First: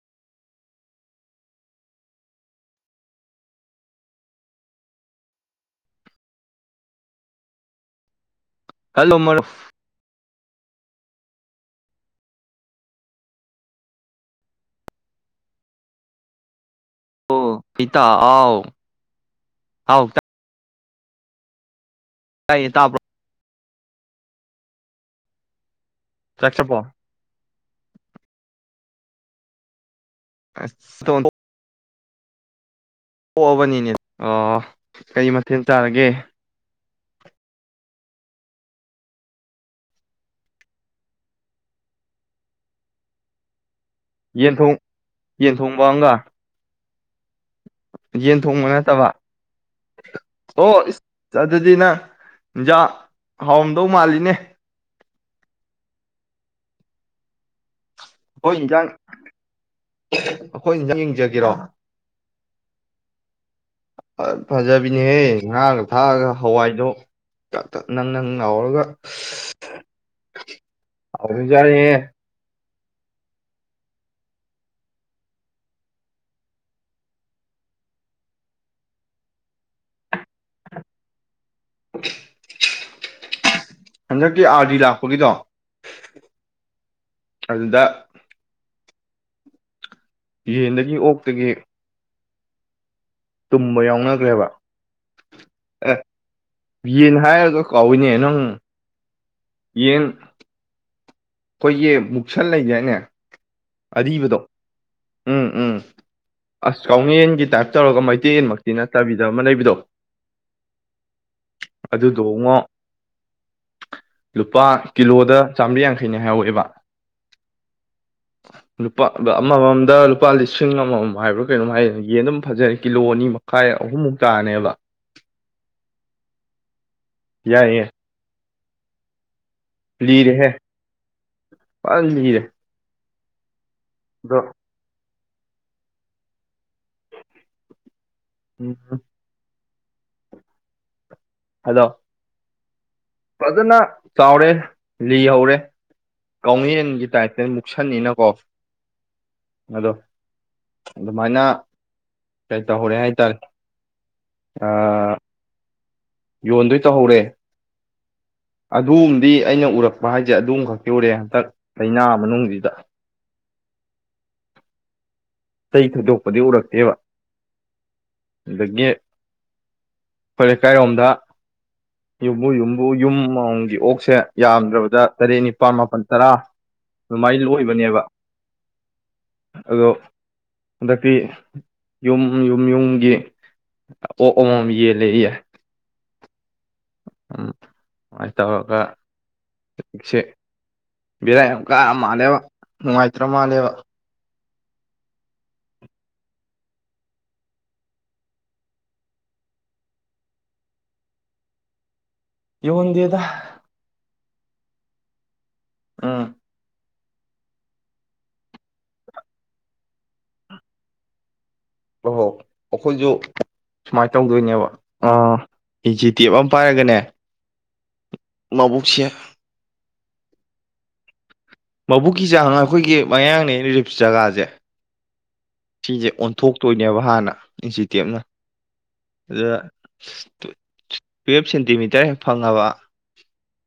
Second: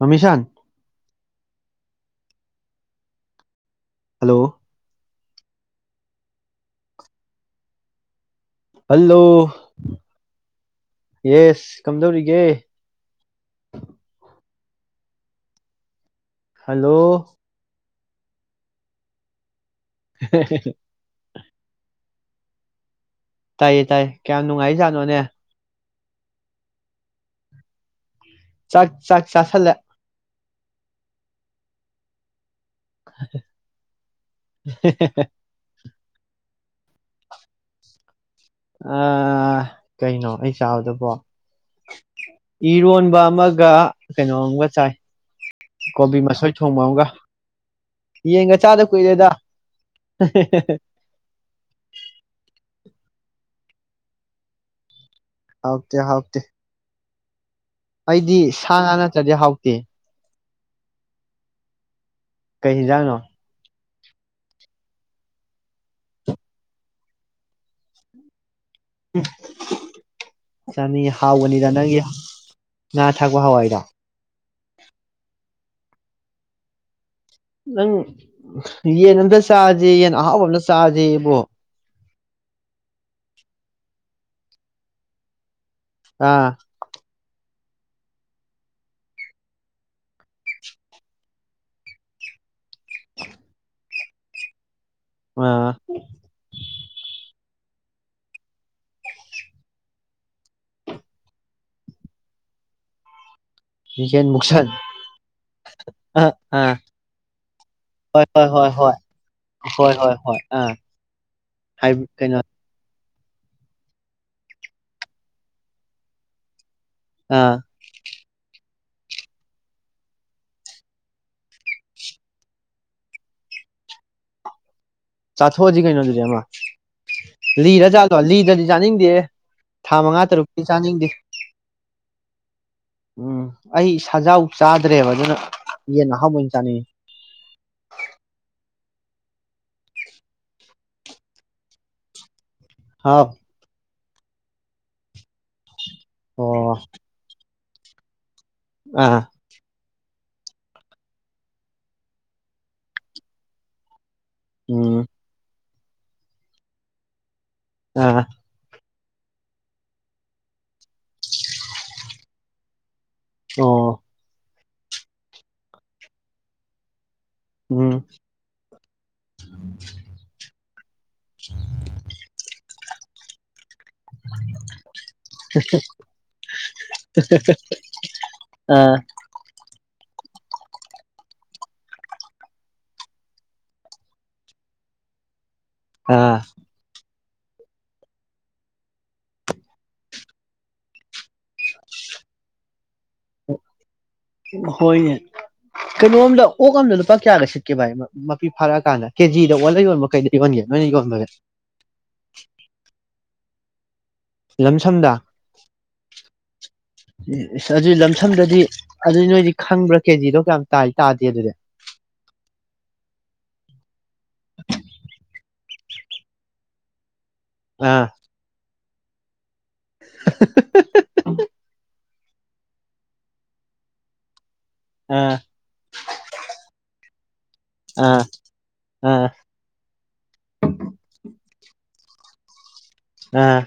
ꯑꯃꯤꯁꯥꯟ hello hello yes ꯀꯝꯗꯧꯔꯤꯒꯦ hello ꯄꯤꯇꯥ ꯑꯥꯎ ꯑꯥꯎ [unintelligible] ꯇꯥꯏꯌꯦ ꯇꯥꯕꯔꫭ ꯇꯥꯏꯌꯦ ꯇꯥꯏꯌꯦ ꯀꯌꯥꯝ ꯅꯨꯡꯉꯥꯏꯖꯥꯠꯅꯣꯅꯦ [unintelligible] ꯆꯥꯛ ꯆꯥꯛ ꯆꯥꯁꯜꯂꯦ ꯑ ꯄꯣꯛꯑꯕꯅꯤꯅꯦ ꯑ ꯀꯩ ꯃꯊꯦꯜ ꯆꯥꯔꯒꯦ ꯑ ꯀꯩꯅꯣ ꯑꯩ ꯆꯥꯕꯗꯕꯣ ꯏꯔꯣꯟꯕ ꯑꯃꯒ ꯀꯩꯅꯣ ꯌꯦꯟ ꯑꯃꯝꯒ ꯊꯣꯡ ꯆꯥꯏ ꯌꯦꯟ ꯊꯣꯡꯕ ꯑꯃꯒ ꯀꯣꯕꯤ ꯃꯁꯣꯏ ꯊꯣꯡꯕ ꯑꯃꯒ [inaudible] ꯌꯦꯟ ꯌꯦꯟꯒ ꯊꯣꯡꯕ ꯆꯥꯗ ꯅꯠꯇꯕ ꯀꯨꯏꯔꯦꯗ ꯑꯣ ꯑꯗꯨꯗꯤ ꯅꯪꯖꯥ ꯍꯥꯎꯔꯝꯗꯧ ꯃꯥꯜꯂꯤꯅꯦ ꯍꯥꯎꯀꯦ ꯍꯥꯎꯛꯇꯦ ꯑꯩꯗꯤ ꯁꯥ ꯏꯟꯖꯥꯡ ꯉꯥ ꯅꯠꯇ꯭ꯔꯗꯤ ꯍꯥꯎꯇꯦ ꯑꯩꯈꯣꯏ ꯏꯪ ꯌꯦꯡꯖꯒꯦꯔꯣ ꯀꯩ ꯍꯤꯟꯖꯥꯡꯅꯣ ꯐꯖꯕꯤꯅꯦꯍꯦ ꯉꯥꯒ ꯊꯥꯛꯑꯒ ꯍꯋꯥꯏꯗꯣ ꯅꯪ ꯅꯪ ꯂꯥꯎꯔꯒ ꯆꯥꯅꯤ ꯍꯥꯎꯒꯅꯤꯗ ꯍꯥꯎꯕꯖꯥꯠꯅꯤꯍꯦ ꯅꯪꯒꯤ ꯉꯥ ꯊꯛꯄ ꯍꯋꯥꯏꯗ ꯅꯪ ꯌꯦꯟ ꯑꯝꯇ ꯆꯥꯁꯦ ꯌꯦꯟ ꯑꯍꯥꯎꯕ ꯑ ꯑꯃꯗ ꯆꯥꯁꯦ ꯏꯕꯣ ꯍꯟꯗꯛꯀꯤ ꯑꯥꯔꯗꯤ ꯂꯥꯛꯄꯒꯤꯗꯣ ꯑꯥ ꯑꯗꯨꯗ ꯌꯦꯟꯗꯒꯤ ꯑꯣꯛꯇꯒꯤ ꯇꯨꯝꯕ ꯌꯥꯎꯅꯈ꯭ꯔꯦꯕ ꯑꯥ ꯌꯦꯅ ꯍꯥꯏꯔꯁꯨ ꯀꯧꯏꯅꯦ ꯅꯪ ꯌꯦꯟ ꯑꯩꯈꯣꯏꯒꯤ ꯃꯨꯛꯁꯟ ꯂꯩꯒꯦꯅꯦ ꯌꯦꯟ ꯑꯔꯤꯕꯗꯣ ꯃꯨꯛꯁꯟ ꯎꯝ ꯎꯝ ꯑ ꯑꯥ ꯑꯁ ꯀꯥꯎꯉꯦꯟꯒꯤ ꯇꯥꯏꯞ ꯇꯧꯔꯒ ꯍꯣꯏ ꯍꯣꯏ ꯍꯣꯏ ꯃꯩꯇꯩꯟꯃꯛꯇꯤ ꯍꯣꯏ ꯅꯠꯇꯕꯤꯗꯕ ꯑꯃ ꯂꯩꯕꯗꯣ ꯍꯣꯏ ꯍꯣꯏ ꯍꯣꯏ ꯑꯥ ꯍꯥꯏ ꯀꯩꯅꯣ ꯑꯗꯨꯗꯉꯣ ꯂꯨꯄꯥ ꯀꯤꯂꯣꯗ ꯆꯥꯃꯔꯤ ꯌꯥꯡ ꯊꯩꯅ ꯍꯥꯎ ꯑꯦꯕ ꯑꯥ ꯂꯨꯄꯥ ꯑꯃꯃꯝꯗ ꯂꯨꯄꯥ ꯂꯤꯁꯤꯡ ꯑꯃꯃꯝ ꯍꯥꯏꯕ꯭ꯔꯥ ꯀꯩꯅꯣꯝ ꯍꯥꯏ ꯌꯦꯟ ꯑꯗꯨꯝ ꯐꯖꯔꯦ ꯀꯤꯂꯣ ꯑꯅꯤ ꯃꯈꯥꯏ ꯑꯍꯨꯝꯃꯨꯛ ꯇꯥꯅꯦꯕ ꯆꯥꯊꯣꯛ ꯍꯧꯖꯤ ꯀꯩ ꯅꯠꯇꯔꯦꯃ ꯂꯤꯔ ꯆꯥ ꯂꯤꯔ ꯅꯤꯡ ꯗꯦ ꯂꯤꯔꯦ ꯐꯖꯅ ꯂꯤꯔꯦ ꯎꯝ ꯑꯩ ꯑꯗꯣ ꯁꯖꯥꯎ ꯆꯥꯗ꯭ꯔꯦꯕ ꯑꯗꯨꯅ ꯌꯦꯟ ꯑꯍꯥꯎꯕ ꯆꯅꯤꯡꯉꯦ ꯎꯝ ꯑꯗꯣ ꯍꯥꯎ ꯐꯖꯅ ꯆꯥꯎꯔꯦ ꯂꯤꯍꯧꯔꯦ ꯀꯧꯅꯌꯦꯟ ꯒꯤ ꯇꯥꯏꯞꯇ ꯁꯟꯅꯤꯅ ꯀꯣ ꯑ ꯑꯗꯨꯃꯥꯏꯅ ꯀꯩ ꯇꯧꯍꯧꯔꯦ ꯍꯥꯏꯇꯥꯔꯦ ꯑ ꯎꯝ ꯌꯣꯟꯗꯣꯏ ꯇꯧꯍꯧꯔꯦ ꯑꯥ ꯑꯗꯨꯝꯗꯤ ꯑꯩꯅ ꯎꯔꯛꯄ ꯍꯥꯏꯁꯦ ꯑꯗꯨꯝ ꯈꯛꯀꯤ ꯎꯔꯦ ꯍꯟꯇꯛ ꯂꯥꯏꯅꯥ ꯃꯅꯨꯡꯁꯤꯗ ꯑꯣ ꯆꯩ ꯊꯣꯏꯗꯣꯛꯄꯗꯤ ꯎꯔꯛꯇꯦꯕ ꯎꯝ ꯑꯗꯒꯤ ꯑꯩꯈꯣꯏ ꯂꯩꯀꯥꯏꯔꯣꯝꯗ ꯌꯨꯝꯕꯨ ꯌꯨꯝꯕꯨ ꯌꯨꯝ ꯑꯃꯝꯃꯝꯒꯤ ꯑꯣꯛꯁꯦ ꯌꯥꯝꯗ꯭ꯔꯕꯗ ꯇꯔꯦꯠ ꯅꯤꯄꯥꯜ ꯃꯥꯄꯜ ꯇꯔꯥ ꯑꯗꯨꯃꯥꯏꯅ ꯂꯣꯏꯕꯅꯦꯕ ꯑꯥ ꯑꯗꯣ ꯍꯟꯗꯛꯇꯤ ꯌꯨꯝ ꯌꯨꯝ ꯌꯨꯝꯒꯤ ꯑꯣꯛ ꯑꯃꯃꯝ ꯌꯦꯜꯂꯦ ꯌꯦ ꯑꯥ ꯎꯝ ꯁꯃꯥꯏꯅ ꯇꯧꯔꯒ ꯆꯁꯦ ꯕꯦꯔ ꯌꯥꯝ ꯀꯥꯔ ꯃꯥꯜꯂꯦꯕ ꯅꯨꯡꯉꯥꯏꯇ꯭ꯔ ꯃꯥꯜꯂꯦꯕ ꯍꯣꯏꯅꯦ ꯀꯩꯅꯣꯝꯗ ꯑꯣꯛ ꯑꯝꯗ ꯂꯨꯄꯥ ꯀꯌꯥꯒ ꯁꯤꯠꯀꯦ ꯚꯥꯏ ꯃꯄꯤ ꯐꯥꯔꯛꯑꯀꯥꯟꯗ ꯀꯦꯖꯤꯗ ꯑꯣꯜꯂꯒ ꯌꯣꯟꯕ ꯀꯩꯗ ꯌꯣꯟꯒꯦ ꯅꯣꯏꯅ ꯌꯣꯟꯕꯒꯦ ꯌꯣꯟꯗꯦꯗ ꯂꯝꯁꯝꯗ ꯑꯥ ꯏꯁ ꯑꯗꯨꯗꯤ ꯂꯝꯁꯝꯗꯗꯤ ꯑꯗꯨꯏ ꯅꯣꯏꯗꯤ ꯈꯪꯕ꯭ꯔꯥ ꯀꯦꯖꯤꯗꯣ ꯀꯌꯥꯝ ꯇꯥ ꯇꯥꯗꯦ ꯑꯗꯨꯗꯤ ꯑꯣꯍꯣ ꯑꯩꯈꯣꯏꯁꯨ ꯁꯨꯃꯥꯏꯅ ꯇꯧꯗꯣꯏꯅꯦꯕ ꯑꯥ ꯏꯤꯖꯤ ꯇꯦꯞ ꯑꯃ ꯄꯥꯏꯔꯒꯅꯦ ꯑꯥ ꯃꯕꯨꯛꯁꯤ [inaudible] ꯐꯧꯕꯨꯛꯀꯤ ꯆꯥꯡ ꯑꯩꯈꯣꯏꯒꯤ ꯃꯌꯥꯡꯂꯦꯟ ꯔꯤꯞꯁ ꯖꯒꯥꯁꯦ ꯑ ꯁꯤꯁꯦ ꯑꯣꯟꯊꯣꯛꯇꯣꯏꯅꯦꯕ ꯍꯥꯟꯅ ꯏꯟꯆꯤꯇꯦꯞꯅ ꯑꯥ ꯑꯥ ꯑꯗꯨꯗ ꯇꯨꯌꯦꯜꯞ ꯁꯦꯟꯇꯤꯃꯤꯇꯔ ꯐꯪꯉꯕ ꯑꯥ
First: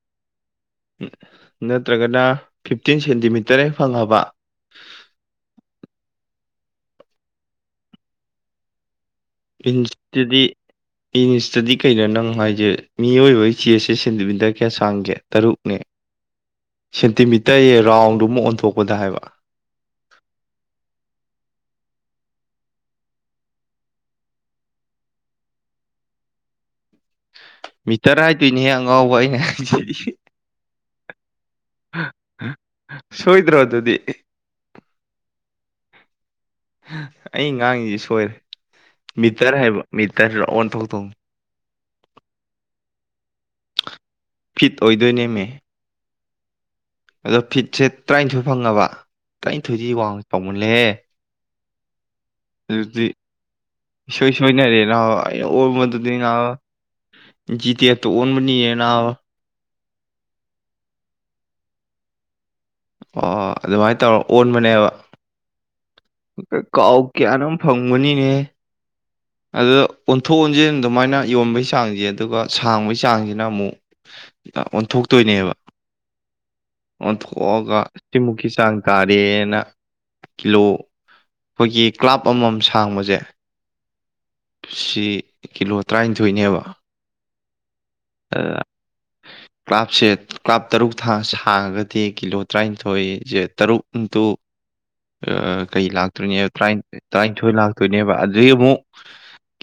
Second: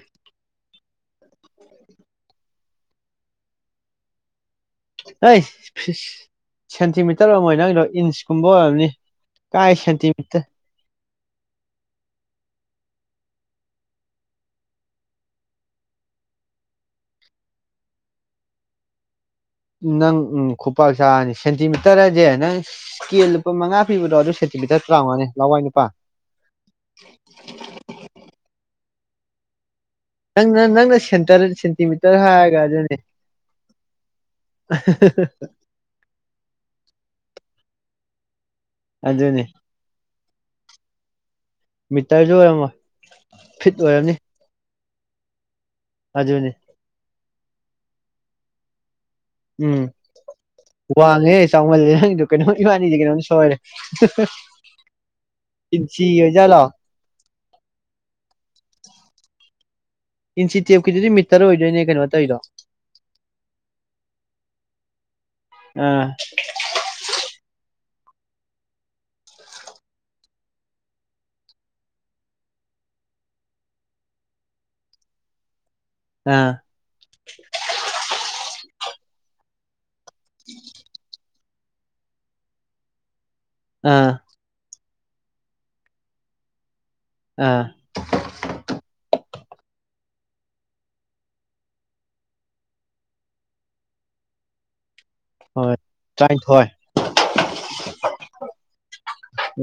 ꯅꯠꯇ꯭ꯔꯒꯅ ꯐꯤꯞꯇꯤꯟ ꯁꯦꯟꯇꯤꯃꯤꯇꯔ ꯍꯦꯛ ꯐꯪꯉꯕ ꯍꯩ ꯁꯦꯟꯇꯤꯃꯤꯇꯔ ꯑꯣꯏꯔꯝ ꯃꯣꯏ ꯅꯪꯗꯣ ꯏꯟꯁꯀꯨꯝꯕ ꯑꯣꯏꯔꯝꯅꯤ ꯀꯥꯏ ꯁꯥꯇꯤ ꯃꯤꯇꯔ ꯏꯅꯤꯁꯇꯗꯤ ꯀꯩꯅꯣ ꯅꯪ ꯍꯥꯏꯁꯦ ꯃꯤꯑꯣꯏꯕꯒꯤ ꯆꯦꯁꯦ ꯁꯦꯟꯇꯤꯃꯤꯇꯔ ꯀꯌꯥ ꯁꯥꯡꯒꯦ ꯇꯔꯨꯛꯅꯦ ꯁꯦꯟꯇꯤꯃꯤꯇꯔꯌꯦ ꯔꯥꯎꯟꯗꯨ ꯑꯃ ꯑꯣꯟꯊꯣꯛꯄꯗ ꯍꯥꯏꯕ꯫ ꯇꯔꯖ‌ꯦꯟ ꯅꯪ ꯏꯁꯀꯦꯜ ꯂꯨꯄꯥ ꯃꯉꯥ ꯄꯤꯕꯗꯣ ꯑꯗꯨ ꯁ‌ꯦꯟꯇꯤꯃꯤꯇꯔ ꯇꯔꯥꯃꯉꯥꯅ‌ꯦ ꯂꯋꯥꯏ ꯅꯨꯄꯥ꯫ ꯃꯤꯇꯔ ꯍꯥꯏꯗꯣꯏꯅꯦꯍꯦ ꯑꯉꯥꯎꯕ ꯑꯩꯅ ꯍꯥꯏꯗꯤ꯫ ꯅꯪꯅ ꯅꯪꯅ ꯁ‌ꯦꯟꯇꯔ ꯁꯦꯟꯇꯤꯃꯤꯇꯔ ꯍꯥꯏꯔꯒ ꯑꯗꯨꯅꯤ꯫ ꯫ ꯁꯣꯏꯗ꯭ꯔꯣ ꯑꯗꯨꯗꯤ ꯑꯩ ꯉꯥꯡꯉꯤꯁꯤ ꯁꯣꯏꯔꯦ꯫ ꯑꯗꯨꯅꯤ ꯃꯤꯇꯔ ꯍꯥꯏꯕ꯫꯫ [unintelligible] ꯃꯤꯇꯔꯁꯨ ꯑꯣꯏꯔꯝꯃꯣꯏ ꯐꯤꯠ ꯑꯣꯏꯔꯝꯅꯤ꯫ ꯐꯤꯠ ꯑꯣꯏꯗꯣꯏꯅꯦꯃꯤ꯫ ꯑꯗꯨꯅꯤ꯫ ꯑꯗꯣ ꯐꯤꯠꯁꯦ ꯇꯔꯥꯅꯤꯊꯣꯏ ꯐꯪꯉꯕ꯫ ꯇꯔꯥꯟꯊꯣꯏꯗꯤ ꯋꯥꯡ ꯄꯥꯎꯃꯜꯂꯦꯍ‌ꯦ꯫ ꯆꯥꯎꯃꯜꯂ‌ꯦꯍꯩꯗꯨ꯫ ꯀꯩꯅꫭ ꯏꯕꯅꯤ ꯀꯩꯅꫭꯝ ꯁꫭꯏꯔꯦ ꯏꯁꯣꯏ ꯁꯣꯏꯅꯔꯦ ꯅꯥꯕ ꯑꯩꯅ ꯏꯟꯆꯤ ꯑꯣꯏꯖꯥꯠꯂꯣ꯫ ꯏꯟꯆꯤꯇ‌ꯦꯞꯇ ꯑꯣꯟꯕꯅꯤꯌꯦ ꯅꯥꯕ꯫ ꯏꯟꯆꯤ ꯇꯦꯞꯀꯤꯗꯨꯗꯤ ꯃꯤꯇꯔ ꯑꯣꯏꯗꯣꯏꯅꯦ ꯀꯩꯅꯣ ꯇꫭꯏꯗꫭ꯫ ꯑꯣ ꯑꯗꯨꯃꯥꯟ ꯇꯧꯔ ꯑꯣꯟꯕꯅꯦꯕ꯫ ꯑꯥ ꯀꯥꯎ ꯀꯌꯥꯅꫭꯝ꯫ ꯐꯪꯕꯅꯤꯅꯦ꯫ ꯑꯗꯨ ꯑꯣꯟꯊꯣꯛ ꯑꯣꯟꯁꯤ ꯑꯗꯨꯃꯥꯏꯅ ꯌꯣꯟꯕꯩ ꯆꯥꯡꯁꯦ ꯑꯗꯨꯒ ꯁꯥꯡꯕꯩ ꯆꯥꯡꯁꯤꯅ ꯑꯃꯨꯛ ꯑꯣꯟꯊꯣꯛꯇꯣꯏꯅꯦꯕ꯫ ꯑꯥ ꯑꯣꯟꯊꯣꯛꯑꯒ ꯇꯤꯃꯨꯛꯀꯤꯆꯥꯡ꯫ ꯀꯥꯔꯤꯅꫭ ꯀꯤꯂꯣ ꯑꯈꯣꯏꯒꯤ ꯀ꯭ꯂꯥꯞ ꯑꯃꯃꯝ ꯁꯥꯡꯕꯁꯦ꯫ ꯑꯥ꯫ ꯁꯤ ꯀꯤꯂꯣ ꯇꯔꯥꯅꯤꯊꯣꯏꯅꯦꯕ꯫ ꯑꯥ꯫ ꯑꯃꯥ ꯀ꯭ꯂꯥꯞꯁꯦ ꯀ꯭ꯂꯥꯞ ꯇꯔꯨꯛ ꯊꯥ ꯁꯥꯡꯉꯒꯗꯤ ꯀꯤꯂꯣ ꯇꯔꯥꯅꯤꯊꯣꯏꯁꯦ ꯇꯔꯨꯛ ꯏꯟꯇꯨ꯫ ꯑꯥ ꯍꯣꯏ ꯀꯩ ꯂꯥꯛꯇꯣꯏꯅ‌ꯦ ꯇꯔꯥꯅꯤꯊꯣꯏ ꯇꯔꯥꯅꯤꯊꯣꯏ ꯂꯥꯛꯇꯣꯏꯅꯦꯕ ꯑꯗꯨꯏ ꯑꯃꯨꯛ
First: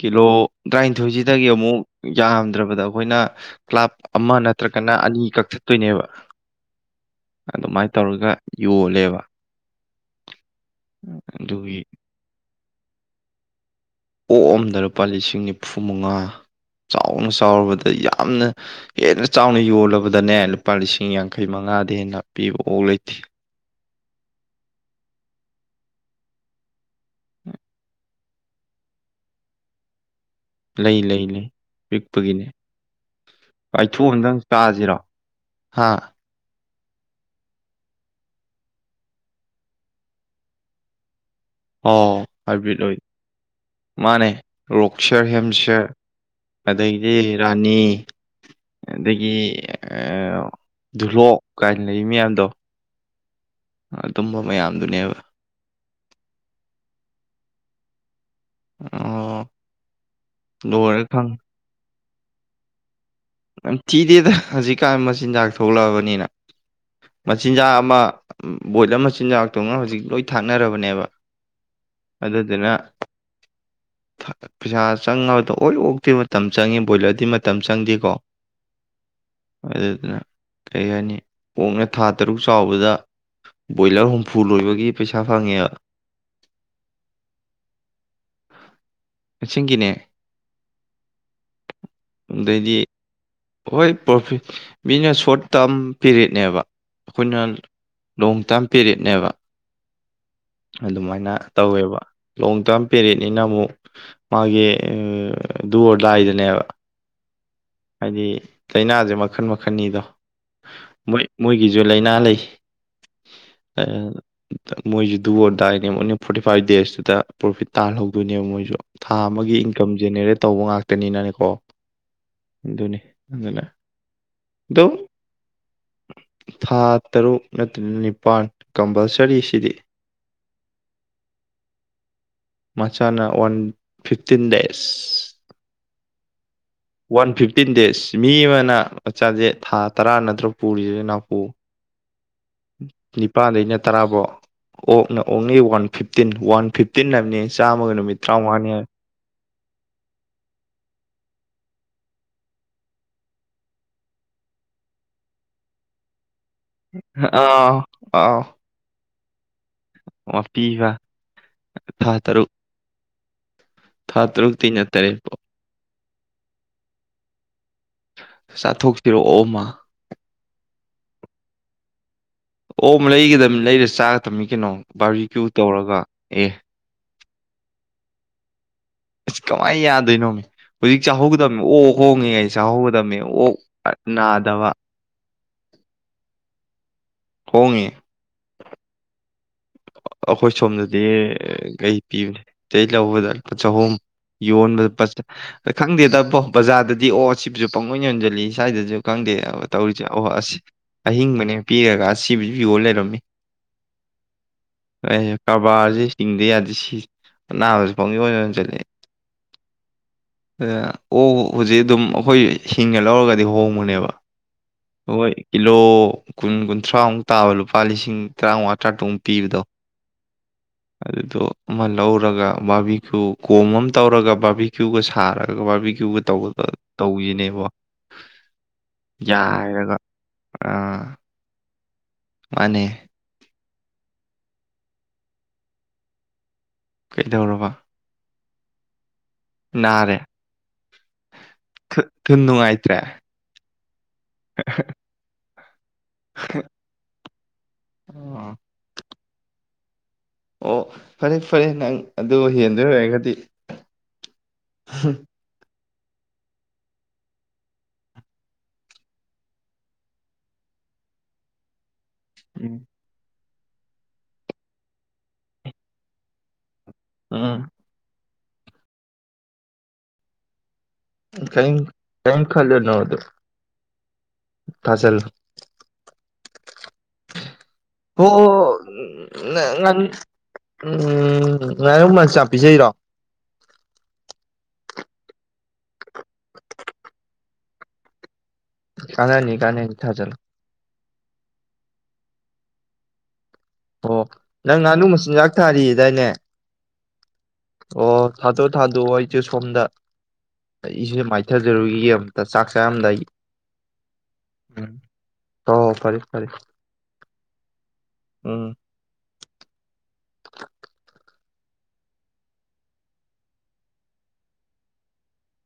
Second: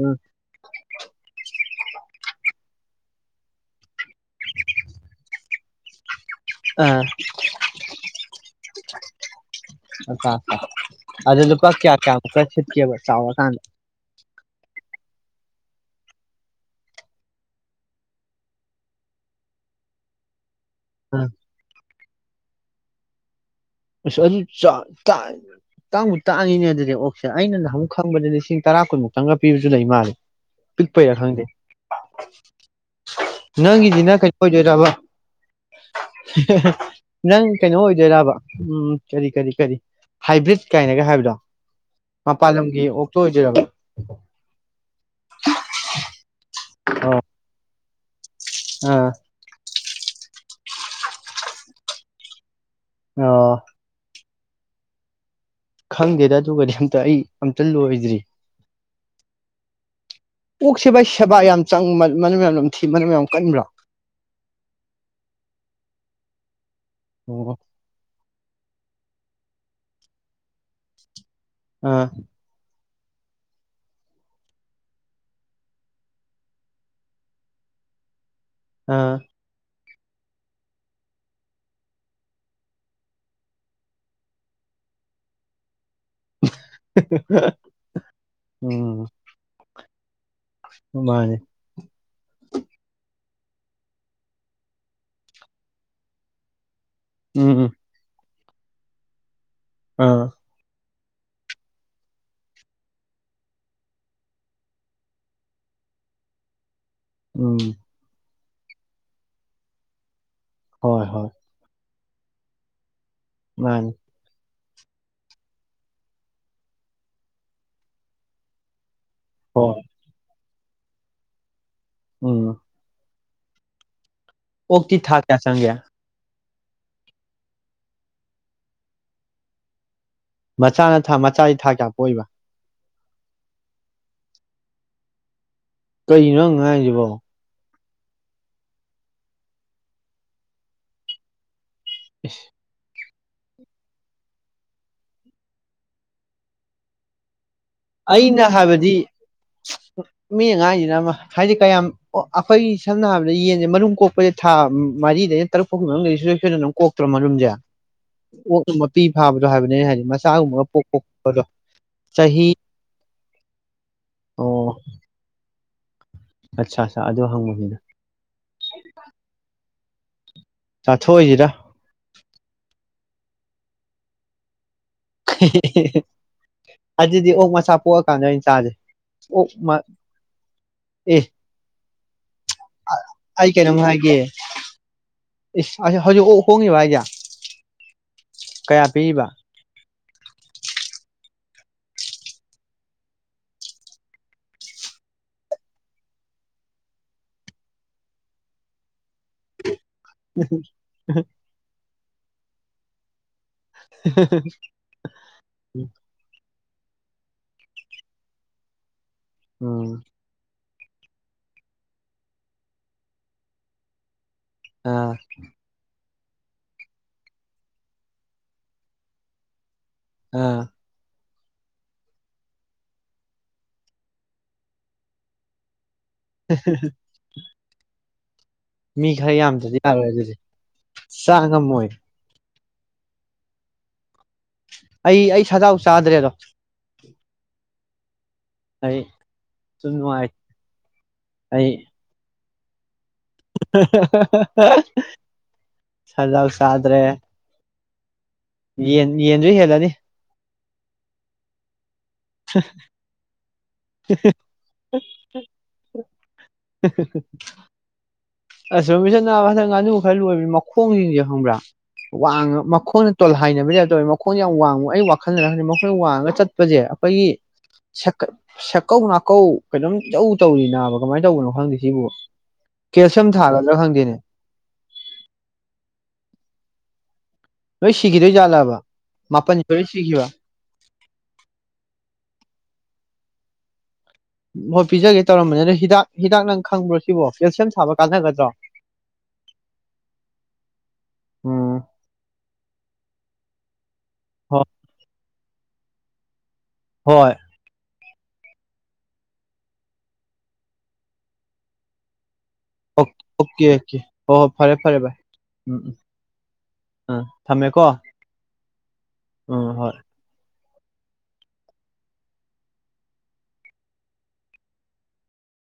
ꯎꯝ ꯇꯔꯥꯏꯟ꯫ ꯏꯊꯣꯏꯁꯤꯗꯒꯤ ꯑꯃꯨꯛ ꯌꯥꯝꯗ꯭ꯔꯕꯗ ꯑꯈꯣꯏꯅ꯫ ꯀ꯭ꯂꯥꯞ ꯑꯃ ꯅꯠꯇ꯭ꯔꯒꯅ ꯑꯅꯤ ꯀꯛ ꯊꯠꯇꯣꯏꯅꯦꯕ꯫ ꯑ ꯌꯣꯜꯂꯦꯕ ꯑꯗꯨ ꯂꯨꯄꯥ ꯑꯗꯨꯒꯤ ꯀ꯭ꯌꯥ ꯀ꯭ꯌꯥ ꯃꯨꯛꯀ ꯁꯤꯠ꯫ ꯀꯦꯕ ꯆꯥꯎꯔꯛꯀꯥꯟꯗ꯫ ꯑꯣꯛꯑꯝꯗ ꯂꯨꯄꯥ ꯂꯤꯁꯤꯡ ꯅꯤꯐꯨꯃꯉꯥ ꯆꯥꯎꯅ ꯆꯥꯎꯔꯕꯗ ꯌꯥꯝꯅ ꯍꯦꯟꯅ ꯆꯥꯎꯅ ꯌꯣꯜꯂꯕꯗꯅꯦ ꯂꯨꯞ꯫ ꯂꯨꯄꯥ ꯂꯤꯁꯤꯡ ꯑꯥ ꯌꯥꯡꯈꯩ ꯃꯉꯥꯗꯩ ꯍꯦꯟꯅ꯫ ꯄꯤꯕ ꯑꯣꯛ ꯂꯩꯇꯦ꯫ ꯑꯁ ꯑꯗꯨꯏ ꯆꯥꯡ ꯇꯥꯏ ꯇꯥꯡꯕꯨ ꯇꯥꯛꯉꯤꯅꯦ ꯑꯗꯨꯗꯤ ꯑꯣꯛ꯫ ꯁ‌ꯦ ꯑꯩꯅ ꯅꯍꯟ ꯃꯨꯛ ꯈꯪꯕꯦꯗꯤ꯫ ꯂꯤꯁꯤꯡ ꯇꯔꯥ ꯀꯨꯟꯃꯨꯛꯇꯪꯒ ꯄꯤꯕꯁꯨ ꯂꯩ ꯃꯥꯜꯂꯤ꯫ ꯂꯩ ꯄꯤꯛꯄꯩꯔ ꯂꯩ ꯈꯪꯗꯦ ꯂꯩ ꯄꯤꯛꯄꯒꯤꯅꯦ ꯄꯥꯏꯊꯣꯛ ꯅꯪꯒꯤꯗꯤꯅ ꯀꯩ ꯑꯝꯇꯪ ꯑꯣꯏꯗꫭꯏꯔꯕ꯫ ꯆꯥꯁꯤꯔꯣ ꯍꯥ ꯅꯪ ꯀꯩꯅꯣ ꯑꯣꯏꯗꯣꯏꯔꯕ ꯎꯝ ꯀꯔꯤ ꯀꯔꯤ ꯀꯔꯤ ꯍꯥꯏꯕ꯭ꯔꯤꯠ ꯀꯥꯏꯅꯒ ꯍꯥꯏꯕꯗꯣ ꯑꯣ ꯃꯄꯥꯟ ꯍꯥꯏꯕꯤ ꯂꯝꯒꯤ ꯂꯣꯏ ꯑꯣꯛꯇꯣ ꯑꯣꯏꯗꯣꯏꯔꯕ ꯃꯥꯅꯦ ꯔꯣꯛꯁꯦꯔ ꯍꯦꯝꯁꯔ ꯑꯗꯒꯤꯗꯤ ꯑꯣ ꯔꯥꯅꯤ ꯑꯥ ꯗꯗꯒꯤ ꯙꯨꯂꯣꯛ ꯀꯥꯏꯅ ꯂꯩ ꯃꯌꯥꯝꯗꯣ ꯑ ꯑꯗꯨꯝꯕ ꯃꯌꯥꯝꯗꯨꯅꯦꯕ ꯈꯪꯗꯦꯗ ꯑꯗꯨꯒꯗꯤ ꯑꯝꯇ ꯑꯩ ꯑꯝꯇ ꯂꯣꯏꯗ꯭ꯔꯤ ꯑꯣ ꯑꯣꯛ ꯁꯕ ꯂꯣꯏꯔ ꯈꯪ ꯁꯦꯕꯥ ꯌꯥꯝ ꯆꯪꯕ ꯃꯌꯥꯝ ꯑꯗꯨꯝ ꯊꯤꯕꯅ ꯃꯌꯥꯝ ꯅ ꯊꯤꯗꯦꯗ ꯍꯧꯖꯤꯛꯀꯥꯟ ꯃꯆꯤꯟꯖꯥꯛ ꯊꯣꯛꯂꯛꯑꯕꯅꯤꯅ ꯑꯣ ꯃꯆꯤꯟꯖꯥꯛ ꯑꯃ ꯕꯣꯏꯂ ꯆꯤꯟꯖꯥꯛꯇꯨꯒ ꯍꯧꯖꯤꯛ ꯂꯣꯏ ꯊꯥꯛꯅꯔꯕꯅꯦꯕ ꯑꯥ ꯑꯗꯨꯗ ꯑꯗꯨꯅ ꯄꯩꯁꯥ ꯆꯪꯉꯕꯗ ꯑꯣ ꯑꯣꯛꯇꯤ ꯃꯇꯝ ꯆꯪꯉꯤ ꯕꯣꯏꯂꯔꯗꯤ ꯃꯇꯝ ꯆꯪꯗꯦꯀꯣ ꯑꯥ ꯑꯗꯨꯗꯨꯅ ꯀꯔꯤ ꯍꯥꯏꯅꯤ ꯑꯣꯛꯅ ꯊꯥ ꯇꯔꯨꯛ ꯆꯥꯎꯕꯗ ꯕꯣꯏꯂꯔ ꯍꯨꯝꯐꯨ ꯂꯣꯏꯕꯒꯤ ꯄꯩꯁꯥ ꯐꯪꯉꯦꯕ ꯎꯝ ꯁꯤꯡꯒꯤꯅꯦ ꯃꯥꯅꯦ ꯑꯗꯩꯗꯤ ꯍꯣꯏ ꯄ꯭ꯔꯣꯐꯤꯠ ꯃꯤꯅ ꯁꯣꯔꯠ ꯇꯥꯔꯝ ꯄꯦꯔꯦꯠꯅꯦꯕ ꯑꯩꯈꯣꯏ ꯅ ꯎꯝ ꯂꯣꯡ ꯇꯥꯔꯝ ꯄꯦꯔꯤꯠꯅꯦꯕ ꯑ ꯑꯗꯨꯃꯥꯏꯅ ꯇꯧꯋꯦꯕ ꯂꯣꯡ ꯇꯔꯝ ꯄꯦꯔꯠꯅꯤꯅ ꯑꯃꯨꯛ ꯃꯥꯒꯤ ꯗꯔꯗꯥꯏꯗꯅꯦꯕ ꯎꯝ ꯍꯥꯏꯗꯤ ꯂꯥꯏꯅꯥꯁꯦ ꯃꯈꯟ ꯃꯈꯟꯅꯤꯗꯣ ꯍꯣꯏ ꯃꯣꯏ ꯍꯣꯏ ꯃꯣꯏ ꯖ ꯂꯥꯏꯅꯥ ꯂꯩ ꯑ ꯃꯥꯅꯤ ꯃꯣꯏꯁꯨ ꯗꯨ ꯑꯣꯗꯥꯏꯅꯦ ꯑꯣꯟꯂꯤ ꯐꯣꯔꯇꯤ ꯐꯥꯏꯚ ꯗꯦꯖꯇꯨꯗ ꯄ꯭ꯔꯣꯐꯤꯠ ꯇꯥꯍꯜꯍꯧꯗꯣꯏꯅꯦꯕ ꯃꯣꯏꯁꯨ ꯊꯥ ꯑꯃꯒꯤ ꯍꯣꯏ ꯏꯟꯀꯝ ꯖꯦꯅꯦꯔꯦꯠ ꯇꯧꯕ ꯉꯥꯛꯇꯅꯤꯅꯅꯦꯀꯣ ꯎꯝ ꯅꯤ ꯃꯖꯂꯦ [unintelligible] [inaudible] ꯑꯣꯛꯇꯤ ꯊꯥ ꯀꯌꯥ ꯆꯪꯒꯦ ꯊꯥ ꯇꯔꯨꯛ ꯅꯠꯇ꯭ꯔꯒ ꯅꯤꯄꯥꯜ ꯀꯝꯄꯜꯁꯔꯤꯁꯤꯗꯤ ꯃꯆꯥꯅ ꯊꯥ ꯃꯆꯥꯗꯤ ꯊꯥ ꯀꯌꯥ ꯄꯣꯛꯏꯕ ꯃꯆꯥꯥꯅ ꯋꯥꯟ ꯐꯤꯐꯇꯤꯟ ꯗꯦꯖ ꯀꯩꯅꯣ ꯉꯥꯡꯁꯤꯕꯣ ꯋꯥꯟ ꯐꯤꯐꯇꯤꯟ ꯗꯦꯖ ꯃꯤ ꯑꯃ ꯅ ꯆꯥꯛꯆꯥꯁꯦ ꯊꯥ ꯇꯔꯥ ꯅꯠꯇ꯭ꯔ ꯅꯥꯎ ꯄꯨꯔꯤꯕ ꯅꯥꯎꯄꯨ [inaudible] ꯅꯤꯄꯥꯜꯗꯩꯅ ꯇꯔꯥꯐꯧ ꯑꯣꯛꯅ ꯑꯣꯡꯂꯤ ꯋꯥꯟ ꯐꯤꯐꯇꯤꯟ ꯋꯥꯟ ꯐꯤꯐꯇꯤꯟ ꯍꯥꯏꯕꯅꯤ ꯆꯥꯝꯃꯒ ꯅꯨꯃꯤꯠ ꯑꯩꯅ ꯇꯔꯥꯃꯉꯥꯅꯤ ꯍꯥꯏꯕꯗꯤ ꯍꯥꯏ ꯃꯤ ꯑꯉꯥꯡꯁꯤꯅ ꯑꯃ ꯍꯥꯏꯗꯤ ꯀꯌꯥꯝ ꯑꯣ ꯑꯩꯈꯣꯏꯒꯤ ꯁꯝꯅ ꯍꯥꯏꯔꯕꯗ ꯌꯦꯟꯁꯦ ꯃꯔꯨꯝ ꯀꯣꯛꯄꯁꯦ ꯊꯥ ꯃꯔꯤꯗꯅ ꯇꯔꯨꯛ ꯐꯥꯎꯒꯤ ꯃꯅꯨꯡꯗꯁꯨ ꯑꯩꯈꯣꯏꯗ ꯑꯗꯨꯝ ꯀꯣꯛꯇ꯭ꯔꯣ ꯃꯔꯨꯝꯁꯦ ꯑꯥ ꯑꯥꯎ ꯀꯣꯛ ꯑꯗꯨ ꯄꯤ ꯍꯥ ꯑ ꯍꯥꯏꯕꯅꯦ ꯍꯥꯏꯗꯤ ꯃꯆꯥꯒꯨꯝꯕ ꯑꯃ ꯃꯄꯤꯕ ꯄꯣꯛꯄꯣꯛꯄꯗꯣ ꯊꯥ ꯇꯔꯨꯛ ꯆꯍꯤ ꯊꯥ ꯑꯣ ꯇꯔꯨꯛꯇꯤ ꯅ ꯇꯔꯦꯠ ꯄꯣ ꯑꯠꯆꯥ ꯑꯠꯆꯥ ꯑꯗꯨ ꯍꯪꯕꯅꯤꯗ ꯆꯥꯊꯣꯛ ꯁꯤꯔꯣ ꯑꯣꯛ ꯑꯝꯥ ꯆꯥꯊꯣꯛꯑꯣꯏꯁꯤꯗ ꯑꯣꯛ ꯂꯩꯒꯗꯕꯅꯤ ꯂꯩꯔ ꯆꯥꯒꯗꯕꯃꯤ ꯀꯩꯅꯣ ꯕꯥꯔꯕꯤꯀ꯭ꯌꯨ ꯇꯧꯔꯒ ꯑꯦ ꯑꯗꯨꯗꯤ ꯑꯣꯛ ꯃꯁꯥ ꯄꯣꯛꯑꯀꯥꯟꯗ ꯑꯩꯅ ꯆꯥꯁꯦ ꯑꯁ ꯑꯣꯛ ꯃ ꯀꯃꯥꯏꯅ ꯌꯥꯗꯣꯏꯅꯣꯅꯦ ꯍꯧꯖꯤꯛ ꯑꯦ ꯆꯥꯍꯧꯒꯗꯕꯅꯤ ꯑꯣ ꯍꯉ ꯌꯥ ꯄꯩꯁꯥꯍꯒꯗꯕꯅꯤ ꯑꯩ ꯑꯣꯛ ꯀꯩꯅꯣꯝ ꯍꯥꯏꯒꯦ ꯅꯥꯗꯕ ꯏꯁ ꯑꯁ ꯍꯧꯖꯤꯛ ꯍꯣꯡꯉꯤꯕ ꯍꯥꯏꯒꯦ ꯍꯣꯡꯉꯤ ꯀꯌꯥ ꯄꯤꯕ ꯑꯩꯈꯣꯏ ꯁꯣꯝꯗꯗꯤ ꯀꯩ ꯄꯤꯕ ꯂꯧꯕꯗ ꯂꯨꯄꯥ ꯆꯍꯨꯝ ꯌꯣꯟꯕ ꯈꯪꯗꯦꯗꯕꯣ ꯕꯖꯥꯔꯗꯗꯤ ꯑꯣ ꯁꯤꯕꯨꯁꯨ ꯄꯪ ꯑꯣꯏꯅ ꯌꯣꯟꯁꯤꯜꯂꯤ ꯁ꯭ꯋꯥꯏꯗꯁꯨ ꯈꯪꯗꯦ ꯇꯧꯔꯤꯁꯦ ꯑꯣꯍ ꯑꯁ ꯑꯍꯤꯡꯕꯅꯦ ꯄꯤꯔꯒ ꯑꯁꯤ ꯚꯣ ꯂꯩꯔꯝꯃꯤ ꯑꯩ ꯀꯕꯥꯔꯁꯦ ꯆꯁꯤꯡꯗ ꯌꯥꯗꯤ ꯑꯅꯥꯕꯁꯨ ꯐꯥꯎꯒꯤ ꯑꯣꯏꯅ ꯆꯠꯂ ꯎꯝ ꯑ ꯑꯣ ꯍꯧꯖꯤꯛ ꯑꯗꯨꯝ ꯑꯩꯈꯣꯏ ꯍꯤꯡꯉꯦ ꯂꯧꯔꯒꯗꯤ ꯍꯣꯡꯕꯨꯅꯦꯕ ꯑꯥ ꯍꯣꯏ ꯀꯤꯂꯣ ꯀꯨꯟ ꯀꯨꯟꯊ꯭ꯔꯥꯃꯨꯛ ꯇꯥꯕ ꯂꯨꯄꯥ ꯂꯤꯁꯤꯡ ꯇꯔꯥꯃꯉꯥ ꯇꯔꯥꯇꯨꯃꯨꯛ ꯄꯤꯕꯗꯣ ꯑꯥ ꯑꯗꯨꯗꯣ ꯑꯃ ꯂꯧꯔꯒ ꯕꯥꯥꯕꯤꯈ ꯀꯣꯝ ꯑꯃ ꯇꯧꯔꯒ ꯕꯥꯥꯕꯤꯈꯌꯨꯒ ꯁꯥꯔꯒ ꯕꯥꯕꯤ ꯀꯨꯕ ꯇꯧꯕ ꯇꯧꯁꯤꯅꯦꯕ ꯃꯤ ꯈꯔ ꯌꯥꯝꯗꯗꯤ ꯌꯥꯔꯣꯏꯕꯁꯤ ꯑꯥ ꯆꯥꯅꯦꯅꯣ ꯃꯣꯏ ꯃꯥꯅꯦ ꯑꯩ ꯑꯩ ꯁꯥꯖꯥꯎ ꯆꯥꯗ꯭ꯔꯦꯗ ꯀꯩꯗꯧꯔꯕ ꯑꯩ ꯁꯨꯝ ꯅꯥꯔꯦ ꯅꯨꯡꯉꯥꯏ ꯑꯩ ꯁꯨꯝ ꯅꯨꯡꯉꯥꯏꯇ꯭ꯔꯦ ꯍꯍꯍ ꯍꯍꯍ ꯁꯖꯥꯎ ꯁꯥꯗ꯭ꯔꯦ ꯑꯣ ꯌꯦꯟ ꯌꯦꯟꯁꯨ ꯍꯦꯜꯂꯅꯤ ꯑꯣ ꯐꯔꯦ ꯐꯔꯦ ꯅꯪ ꯑꯗꯨ ꯍꯦꯟꯗꯣꯏ ꯑꯣꯏꯔꯒꯗꯤ ꯍꯍꯍ ꯑꯁ ꯔꯣꯕꯤꯟꯁꯟ ꯅꯥꯕ ꯍꯟꯗꯛ ꯉꯥꯅꯨ ꯈꯔ ꯂꯣꯏꯕꯅꯤ ꯃꯈꯣꯡꯖꯤꯡꯖꯦ ꯈꯪꯕ꯭ꯔꯥ ꯋꯥꯡꯉ ꯎꯝ ꯃꯈꯣꯡꯅ ꯇꯣꯜꯍ ꯍꯥꯏꯅꯕꯩ ꯇꯥꯏꯞ ꯇꯧꯋꯦ ꯃꯈꯣꯟꯁꯦ ꯌꯥꯝ ꯋꯥꯡꯉꯨ ꯑꯩ ꯋꯥꯈꯜꯅꯔ ꯈꯪꯗꯦ ꯃꯈꯣꯡꯅ ꯋꯥꯡꯒ ꯆꯠꯄꯁꯦ ꯑꯈꯣꯏꯒꯤ ꯎꯝ ꯁꯦꯛꯀ ꯁꯛꯀꯧ ꯅꯥꯀꯧ ꯀꯩꯅꯣꯝ ꯏꯇꯧ ꯇꯧꯔꯤ ꯅꯥꯕ ꯀꯃꯥꯏ ꯇꯧꯕꯅꯣ ꯀꯔꯤꯝ ꯈꯪꯗꯦ ꯁꯤꯕꯨ ꯀꯔꯤꯝ ꯈꯜꯂꯨꯅꯣ ꯀꯦꯁ ꯑꯗꯨ ꯁꯝ ꯊꯥꯔꯗ꯭ꯔ ꯈꯪꯗꯦꯅꯦ꯫ ꯊꯥꯖꯜꯂꯣ ꯂꯣꯏ ꯍꯣ ꯁꯤꯈꯤꯗꯣꯏ ꯎꯝ ꯖꯥꯠꯂꯕ ꯃꯥꯄꯟ ꯂꯣꯏ ꯁꯤꯈꯤꯕ [inaudible] ꯉꯥꯅꯨ ꯃꯆꯥ ꯄꯤꯖꯩꯔꯣ ꯍꯣꯏ ꯄꯤꯖꯒꯦ ꯇꯧꯔꯝꯕꯅꯦ ꯑꯗꯣ ꯍꯤꯗꯥꯛ ꯍꯤꯗꯥꯛ ꯅꯪ ꯈꯪꯕ꯭ꯔꯣ ꯁꯤꯕꯣ ꯀꯦꯜꯁꯤꯌꯝ ꯁꯥꯕ ꯀꯥꯟꯅꯒꯗ꯭ꯔꯣ? ꯀꯥꯟꯅꯅꯤ ꯀꯥꯟꯅꯅꯤ ꯊꯥꯖꯜꯂꯨ ꯑꯣ꯫ ꯑꯣ ꯅꯪ ꯉꯥꯅꯨ ꯃꯆꯤꯟꯖꯥꯛ ꯅꯥꯔꯤꯗꯥꯏꯅꯦ? ꯍꯣꯏ ꯑꯣ ꯊꯥꯗꯣꯛꯑꯣ ꯊꯥꯗꯣꯛꯑꯣ ꯑꯩꯁꯨ ꯁꯣꯝꯗ ꯑꯩꯁꯨ ꯏꯔꯨ ꯃꯥꯏꯊꯖꯔꯨꯈꯤꯒꯦ ꯆꯥꯛ ꯑꯣ ꯆꯥꯔꯝꯗꯥꯏꯒꯤ ꯑꯣꯀꯦ ꯑꯣꯀꯦ ꯍꯣ ꯍꯣꯏ ꯐꯔꯦ ꯎꯝ ꯐꯔꯦ ꯚꯥꯏ ꯎꯝ ꯍꯣꯏ ꯍꯣꯏ ꯎꯝ ꯐꯔꯦ ꯐꯔꯦ ꯎꯝ ꯊꯝꯃꯦꯀꯣ꯫ ꯎꯝ ꯑꯝ ꯍꯣꯏ